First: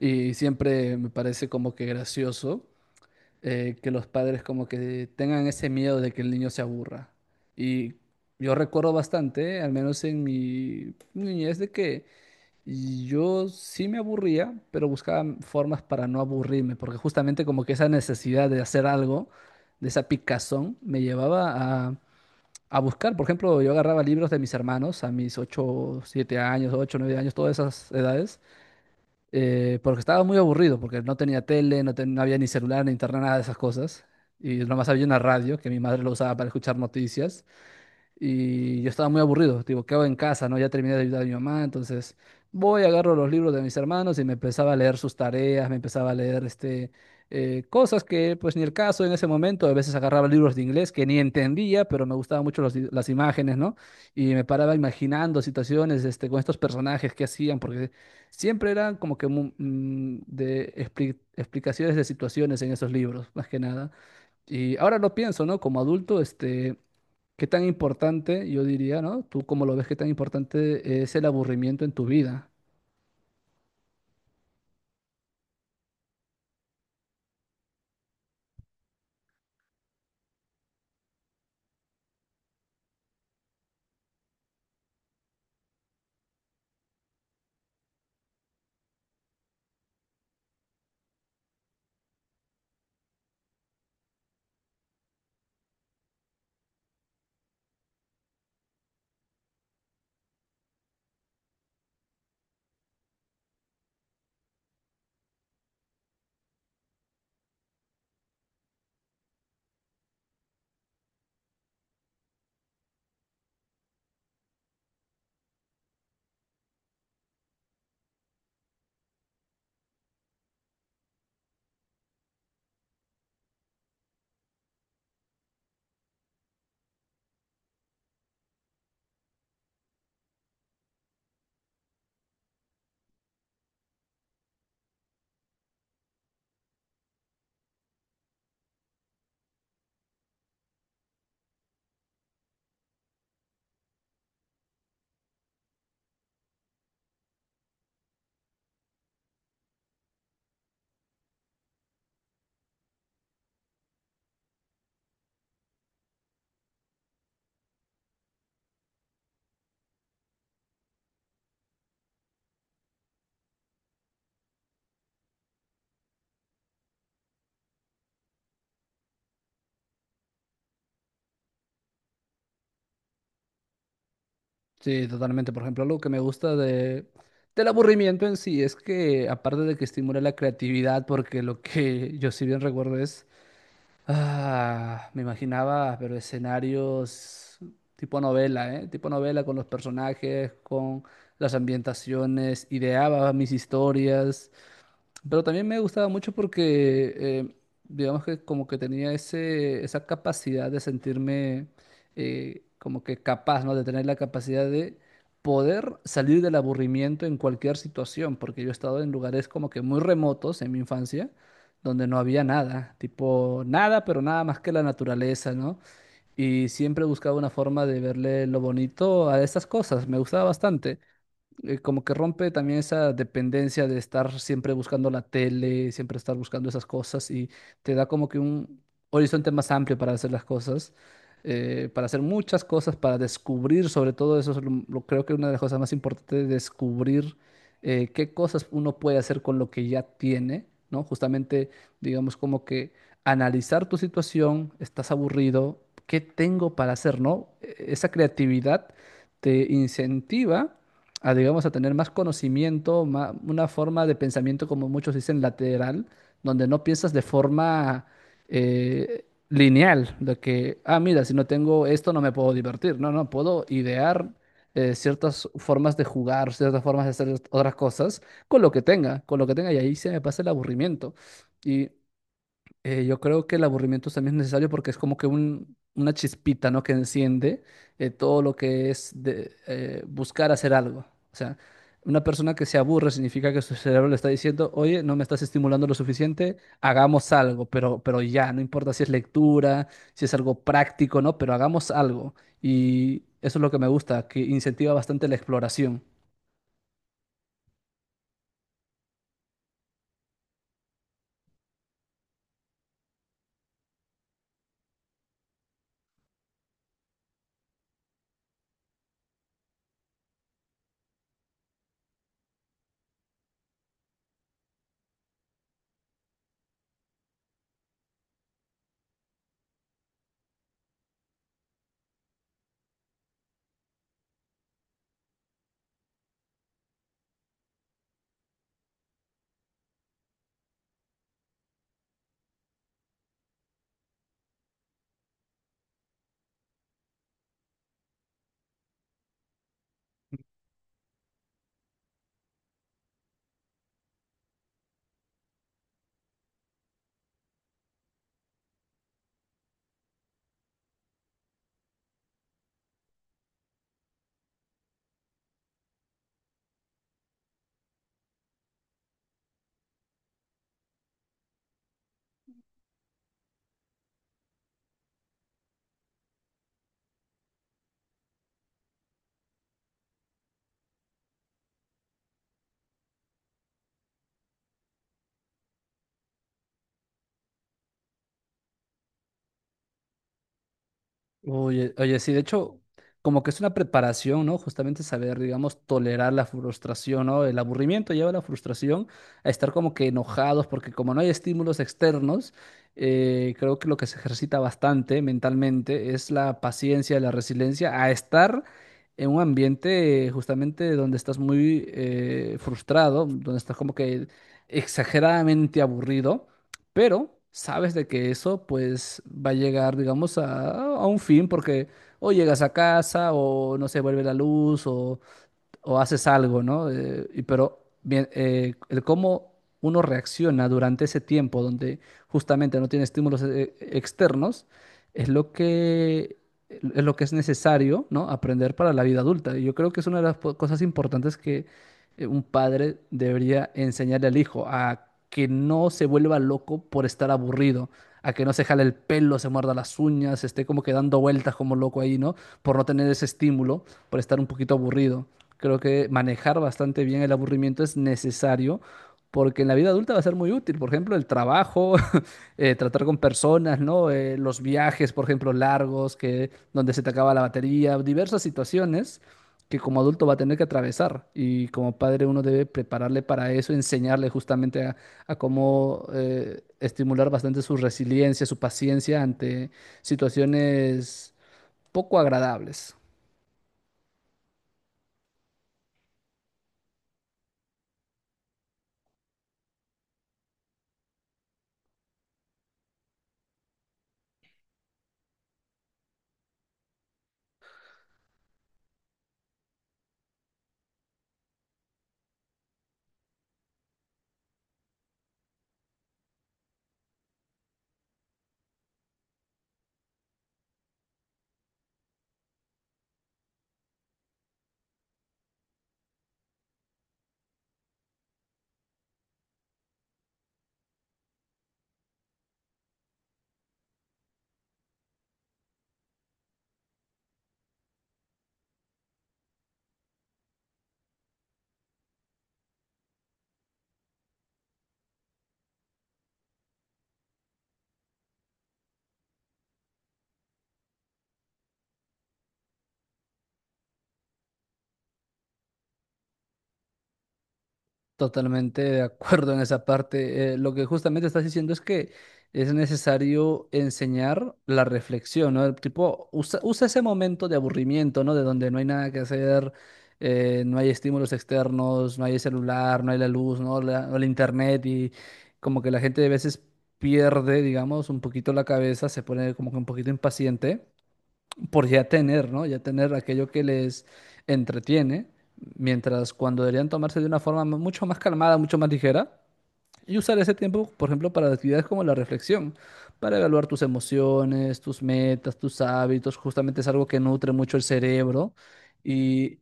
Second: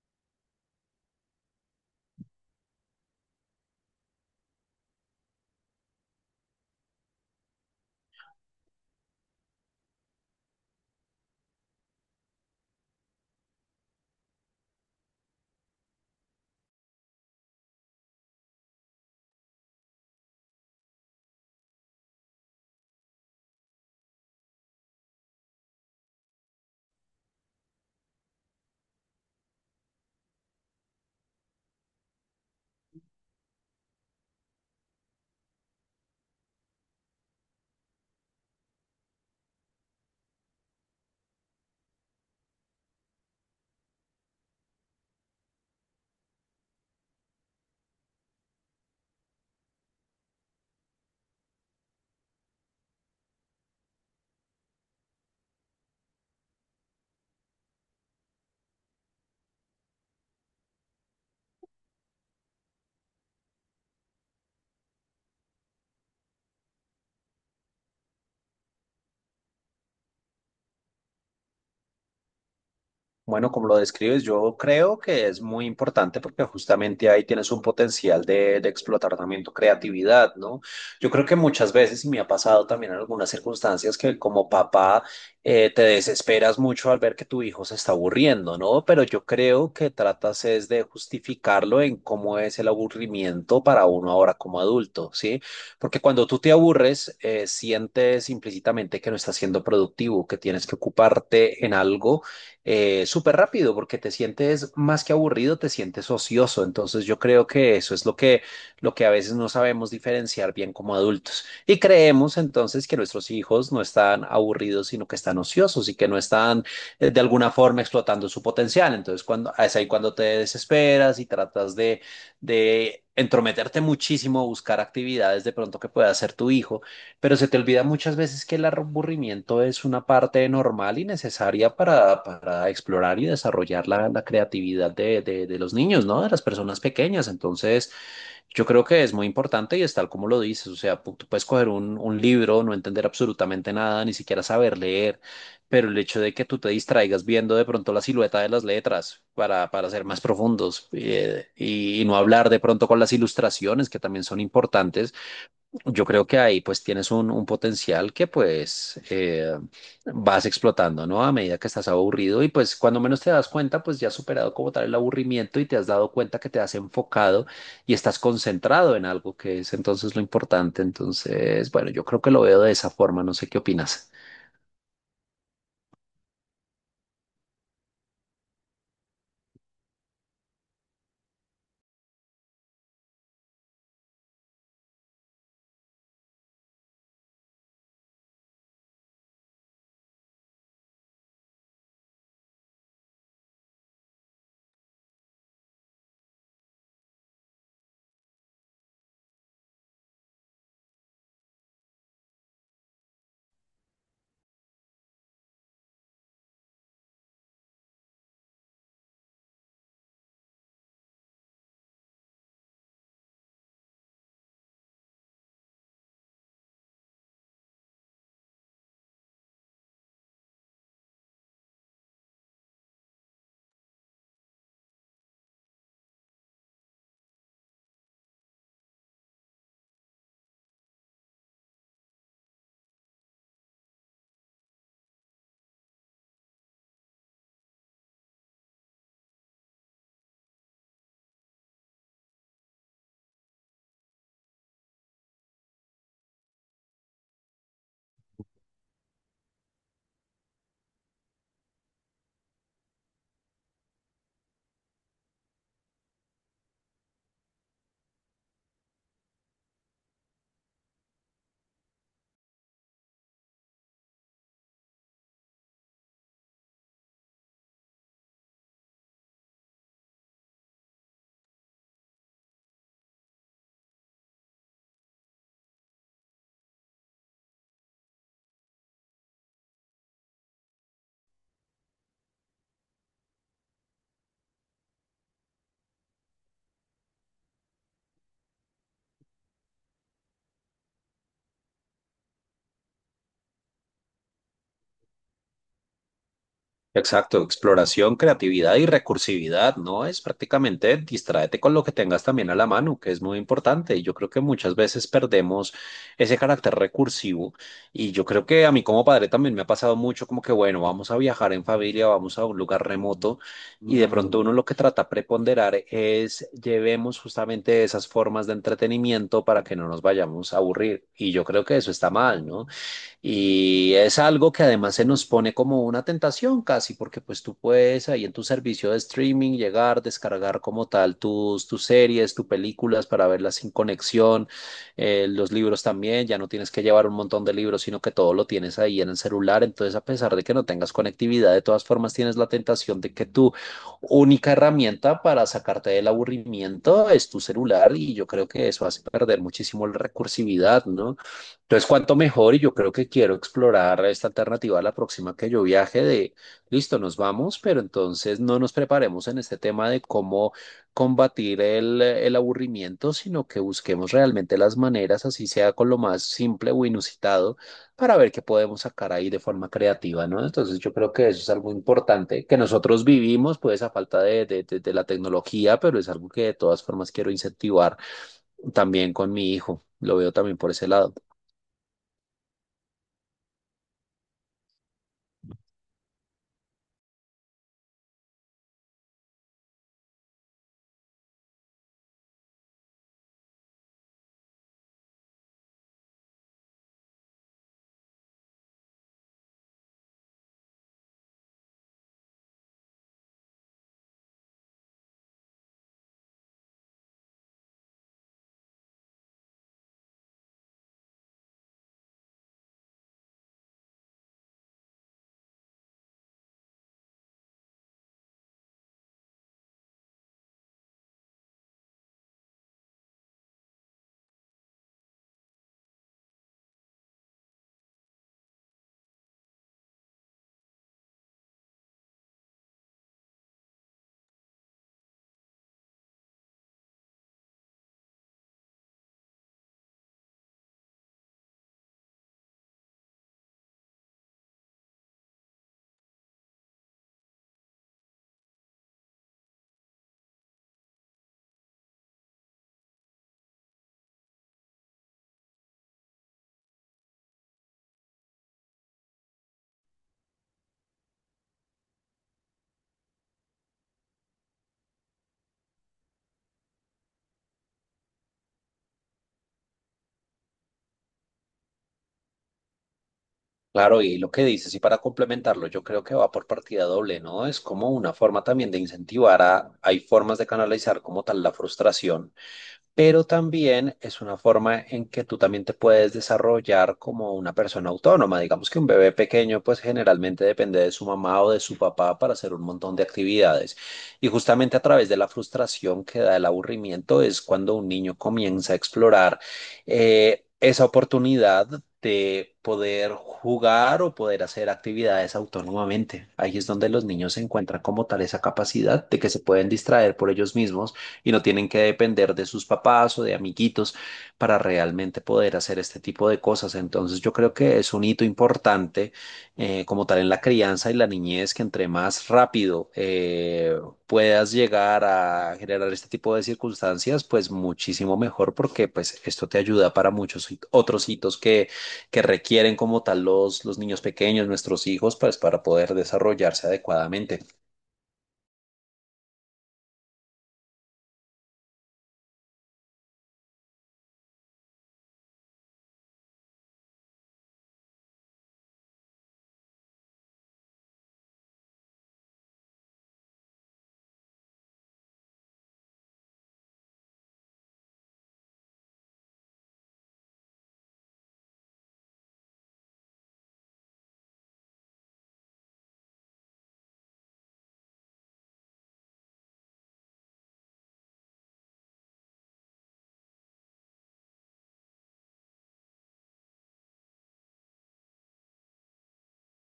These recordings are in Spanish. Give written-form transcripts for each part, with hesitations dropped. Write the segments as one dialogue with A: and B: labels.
A: Y siempre me parece como que gracioso, que los padres como que tengan ese miedo de que el niño se aburra. Y yo recuerdo bastante, al menos en mi niñez, de que yo sí me aburría, pero buscaba formas para no aburrirme, porque justamente como que esa necesidad de hacer algo, de esa picazón, me llevaba a buscar. Por ejemplo, yo agarraba libros de mis hermanos a mis 8 7 años, 8 9 años, todas esas edades, porque estaba muy aburrido, porque no tenía tele, no, no había ni celular, ni internet, nada de esas cosas. Y nomás había una radio que mi madre lo usaba para escuchar noticias. Y yo estaba muy aburrido, digo, ¿qué hago en casa, no? Ya terminé de ayudar a mi mamá, entonces voy, agarro los libros de mis hermanos y me empezaba a leer sus tareas, me empezaba a leer cosas que pues ni el caso en ese momento, a veces agarraba libros de inglés que ni entendía, pero me gustaban mucho los las imágenes, ¿no? Y me paraba imaginando situaciones este, con estos personajes que hacían, porque siempre eran como que de explicaciones de situaciones en esos libros, más que nada. Y ahora lo pienso, ¿no? Como adulto, este... ¿Qué tan importante, yo diría, ¿no? Tú cómo lo ves, ¿qué tan importante es el aburrimiento en tu vida?
B: Bueno, como lo describes, yo creo que es muy importante porque justamente ahí tienes un potencial de explotar también tu creatividad, ¿no? Yo creo que muchas veces, y me ha pasado también en algunas circunstancias, que como papá te desesperas mucho al ver que tu hijo se está aburriendo, ¿no? Pero yo creo que tratas es de justificarlo en cómo es el aburrimiento para uno ahora como adulto, ¿sí? Porque cuando tú te aburres, sientes implícitamente que no estás siendo productivo, que tienes que ocuparte en algo súper rápido porque te sientes más que aburrido, te sientes ocioso. Entonces yo creo que eso es lo que a veces no sabemos diferenciar bien como adultos. Y creemos entonces que nuestros hijos no están aburridos, sino que están ociosos y que no están de alguna forma explotando su potencial. Entonces es ahí cuando te desesperas y tratas de entrometerte muchísimo, buscar actividades de pronto que pueda hacer tu hijo, pero se te olvida muchas veces que el aburrimiento es una parte normal y necesaria para explorar y desarrollar la creatividad de los niños, ¿no? De las personas pequeñas. Entonces, yo creo que es muy importante y es tal como lo dices. O sea, tú puedes coger un libro, no entender absolutamente nada, ni siquiera saber leer, pero el hecho de que tú te distraigas viendo de pronto la silueta de las letras para ser más profundos, y no hablar de pronto con las ilustraciones que también son importantes. Yo creo que ahí pues tienes un potencial que pues vas explotando, ¿no? A medida que estás aburrido y pues cuando menos te das cuenta, pues ya has superado como tal el aburrimiento y te has dado cuenta que te has enfocado y estás concentrado en algo que es entonces lo importante. Entonces, bueno, yo creo que lo veo de esa forma, no sé qué opinas.
A: Sí, totalmente. Por ejemplo, algo que me gusta de, del aburrimiento en sí es que, aparte de que estimula la creatividad, porque lo que yo sí bien recuerdo es, ah, me imaginaba, pero escenarios tipo novela, ¿eh? Tipo novela con los personajes, con las ambientaciones, ideaba mis historias. Pero también me gustaba mucho porque, digamos que como que tenía ese, esa capacidad de sentirme, como que capaz, ¿no? De tener la capacidad de poder salir del aburrimiento en cualquier situación, porque yo he estado en lugares como que muy remotos en mi infancia, donde no había nada, tipo nada, pero nada más que la naturaleza, ¿no? Y siempre buscaba una forma de verle lo bonito a estas cosas, me gustaba bastante, como que rompe también esa dependencia de estar siempre buscando la tele, siempre estar buscando esas cosas y te da como que un horizonte más amplio para hacer las cosas, para hacer muchas cosas, para descubrir sobre todo eso, es creo que una de las cosas más importantes es descubrir, qué cosas uno puede hacer con lo que ya tiene, ¿no? Justamente, digamos como que analizar tu situación, estás aburrido, ¿qué tengo para hacer, ¿no? Esa creatividad te incentiva a, digamos, a tener más conocimiento, una forma de pensamiento, como muchos dicen, lateral, donde no piensas de forma, lineal, de que, ah, mira, si no tengo esto no me puedo divertir, no, no, puedo idear, ciertas formas de jugar, ciertas formas de hacer otras cosas con lo que tenga, con lo que tenga, y ahí se me pasa el aburrimiento. Y yo creo que el aburrimiento también es necesario porque es como que una chispita, ¿no? Que enciende, todo lo que es de, buscar hacer algo. O sea, una persona que se aburre significa que su cerebro le está diciendo, oye, no me estás estimulando lo suficiente, hagamos algo, pero ya, no importa si es lectura, si es algo práctico, ¿no? Pero hagamos algo. Y eso es lo que me gusta, que incentiva bastante la exploración.
B: Exacto, exploración, creatividad y recursividad, ¿no? Es prácticamente distráete con lo que tengas también a la mano, que es muy importante. Y yo creo que muchas veces perdemos ese carácter recursivo. Y yo creo que a mí como padre también me ha pasado mucho como que, bueno, vamos a viajar en familia, vamos a un lugar remoto. Y de pronto uno lo que trata de preponderar es llevemos justamente esas formas de entretenimiento para que no nos vayamos a aburrir. Y yo creo que eso está mal, ¿no? Y es algo que además se nos pone como una tentación casi, porque pues tú puedes ahí en tu servicio de streaming llegar, descargar como tal tus series, tus películas para verlas sin conexión, los libros también, ya no tienes que llevar un montón de libros, sino que todo lo tienes ahí en el celular. Entonces, a pesar de que no tengas conectividad, de todas formas tienes la tentación de que tu única herramienta para sacarte del aburrimiento es tu celular, y yo creo que eso hace perder muchísimo la recursividad, ¿no? Entonces, cuanto mejor, y yo creo que quiero explorar esta alternativa a la próxima que yo viaje, de listo, nos vamos, pero entonces no nos preparemos en este tema de cómo combatir el aburrimiento, sino que busquemos realmente las maneras, así sea con lo más simple o inusitado, para ver qué podemos sacar ahí de forma creativa, ¿no? Entonces, yo creo que eso es algo importante que nosotros vivimos, pues a falta de la tecnología, pero es algo que de todas formas quiero incentivar también con mi hijo. Lo veo también por ese lado.
A: Oye, oye, sí, de hecho, como que es una preparación, ¿no? Justamente saber, digamos, tolerar la frustración, ¿no? El aburrimiento lleva a la frustración, a estar como que enojados, porque como no hay estímulos externos, creo que lo que se ejercita bastante mentalmente es la paciencia, la resiliencia, a estar en un ambiente, justamente donde estás muy, frustrado, donde estás como que exageradamente aburrido. Pero sabes de que eso pues va a llegar, digamos, a un fin porque o llegas a casa o no se vuelve la luz o haces algo, ¿no? Y pero bien, el cómo uno reacciona durante ese tiempo donde justamente no tiene estímulos, externos es lo que es necesario, ¿no? Aprender para la vida adulta. Y yo creo que es una de las cosas importantes que, un padre debería enseñarle al hijo a que no se vuelva loco por estar aburrido, a que no se jale el pelo, se muerda las uñas, esté como que dando vueltas como loco ahí, ¿no? Por no tener ese estímulo, por estar un poquito aburrido. Creo que manejar bastante bien el aburrimiento es necesario porque en la vida adulta va a ser muy útil. Por ejemplo, el trabajo, tratar con personas, ¿no? Los viajes, por ejemplo, largos, que, donde se te acaba la batería, diversas situaciones que como adulto va a tener que atravesar. Y como padre uno debe prepararle para eso, enseñarle justamente a cómo, estimular bastante su resiliencia, su paciencia ante situaciones poco agradables.
B: Claro, y lo que dices, y para complementarlo, yo creo que va por partida doble, ¿no? Es como una forma también de incentivar a, hay formas de canalizar como tal la frustración, pero también es una forma en que tú también te puedes desarrollar como una persona autónoma. Digamos que un bebé pequeño pues generalmente depende de su mamá o de su papá para hacer un montón de actividades. Y justamente a través de la frustración que da el aburrimiento es cuando un niño comienza a explorar esa oportunidad de poder jugar o poder hacer actividades autónomamente. Ahí es donde los niños encuentran como tal esa capacidad de que se pueden distraer por ellos mismos y no tienen que depender de sus papás o de amiguitos para realmente poder hacer este tipo de cosas. Entonces yo creo que es un hito importante como tal en la crianza y la niñez, que entre más rápido puedas llegar a generar este tipo de circunstancias, pues muchísimo mejor, porque pues esto te ayuda para muchos otros hitos que requieren como tal los niños pequeños, nuestros hijos, pues para poder desarrollarse adecuadamente.
A: Totalmente de acuerdo en esa parte. Lo que justamente estás diciendo es que es necesario enseñar la reflexión, ¿no? El tipo, usa ese momento de aburrimiento, ¿no? De donde no hay nada que hacer, no hay estímulos externos, no hay el celular, no hay la luz, ¿no? La, o el internet y como que la gente a veces pierde, digamos, un poquito la cabeza, se pone como que un poquito impaciente por ya tener, ¿no? Ya tener aquello que les entretiene, mientras cuando deberían tomarse de una forma mucho más calmada, mucho más ligera, y usar ese tiempo, por ejemplo, para actividades como la reflexión, para evaluar tus emociones, tus metas, tus hábitos. Justamente es algo que nutre mucho el cerebro y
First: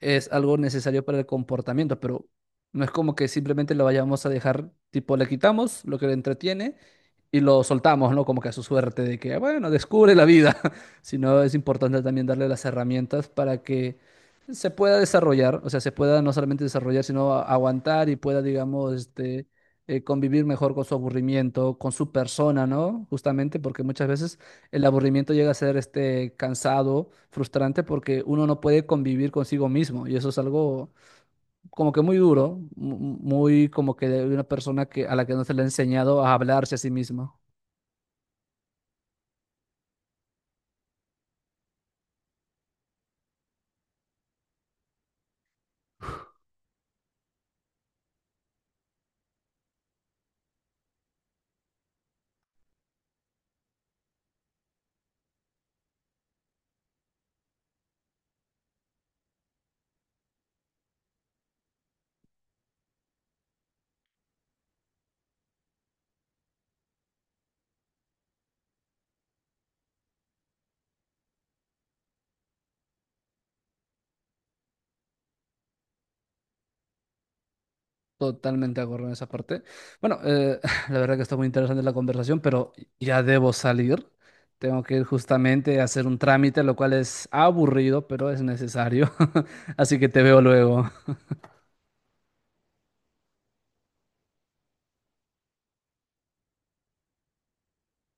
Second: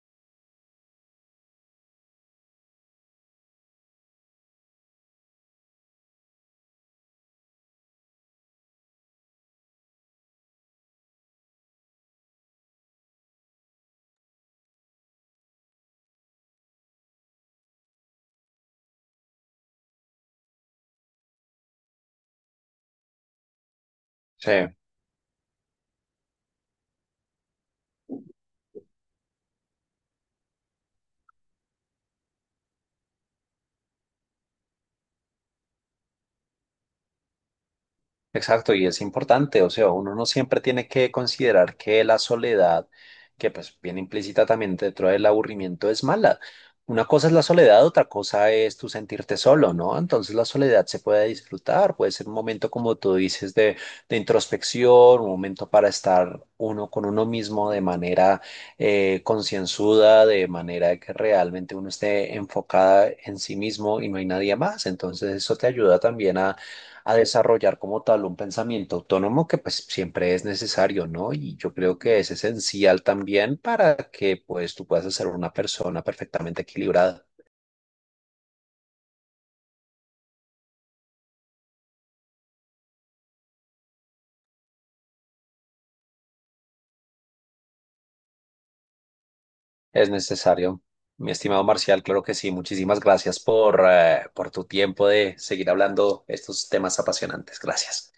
A: es algo necesario para el comportamiento, pero no es como que simplemente lo vayamos a dejar, tipo, le quitamos lo que le entretiene y lo soltamos, ¿no? Como que a su suerte de que, bueno, descubre la vida, sino es importante también darle las herramientas para que se pueda desarrollar, o sea, se pueda no solamente desarrollar, sino aguantar y pueda, digamos, convivir mejor con su aburrimiento, con su persona, ¿no? Justamente porque muchas veces
B: Sí.
A: el aburrimiento llega a ser este cansado, frustrante, porque uno no puede convivir consigo mismo y eso es algo como que muy duro, muy como que de una persona que, a la que no se le ha enseñado a hablarse a sí mismo.
B: Exacto, y es importante, o sea, uno no siempre tiene que considerar que la soledad, que pues viene implícita también dentro del aburrimiento, es mala. Una cosa es la soledad, otra cosa es tu sentirte solo, ¿no? Entonces la soledad se puede disfrutar, puede ser un momento, como tú dices, de introspección, un momento para estar uno con uno mismo de manera concienzuda, de manera que realmente uno esté enfocada en sí mismo y no hay nadie más. Entonces eso te ayuda también a desarrollar como tal un pensamiento autónomo que pues siempre es necesario, ¿no? Y yo creo que es esencial también para que pues tú puedas ser una persona perfectamente equilibrada.
A: Totalmente de acuerdo en esa parte. Bueno, la verdad que está muy interesante la conversación, pero ya debo salir. Tengo que ir justamente a hacer un trámite, lo cual es aburrido, pero es necesario. Así que
B: Es
A: te veo
B: necesario.
A: luego.
B: Mi estimado Marcial, claro que sí. Muchísimas gracias por tu tiempo de seguir hablando estos temas apasionantes. Gracias.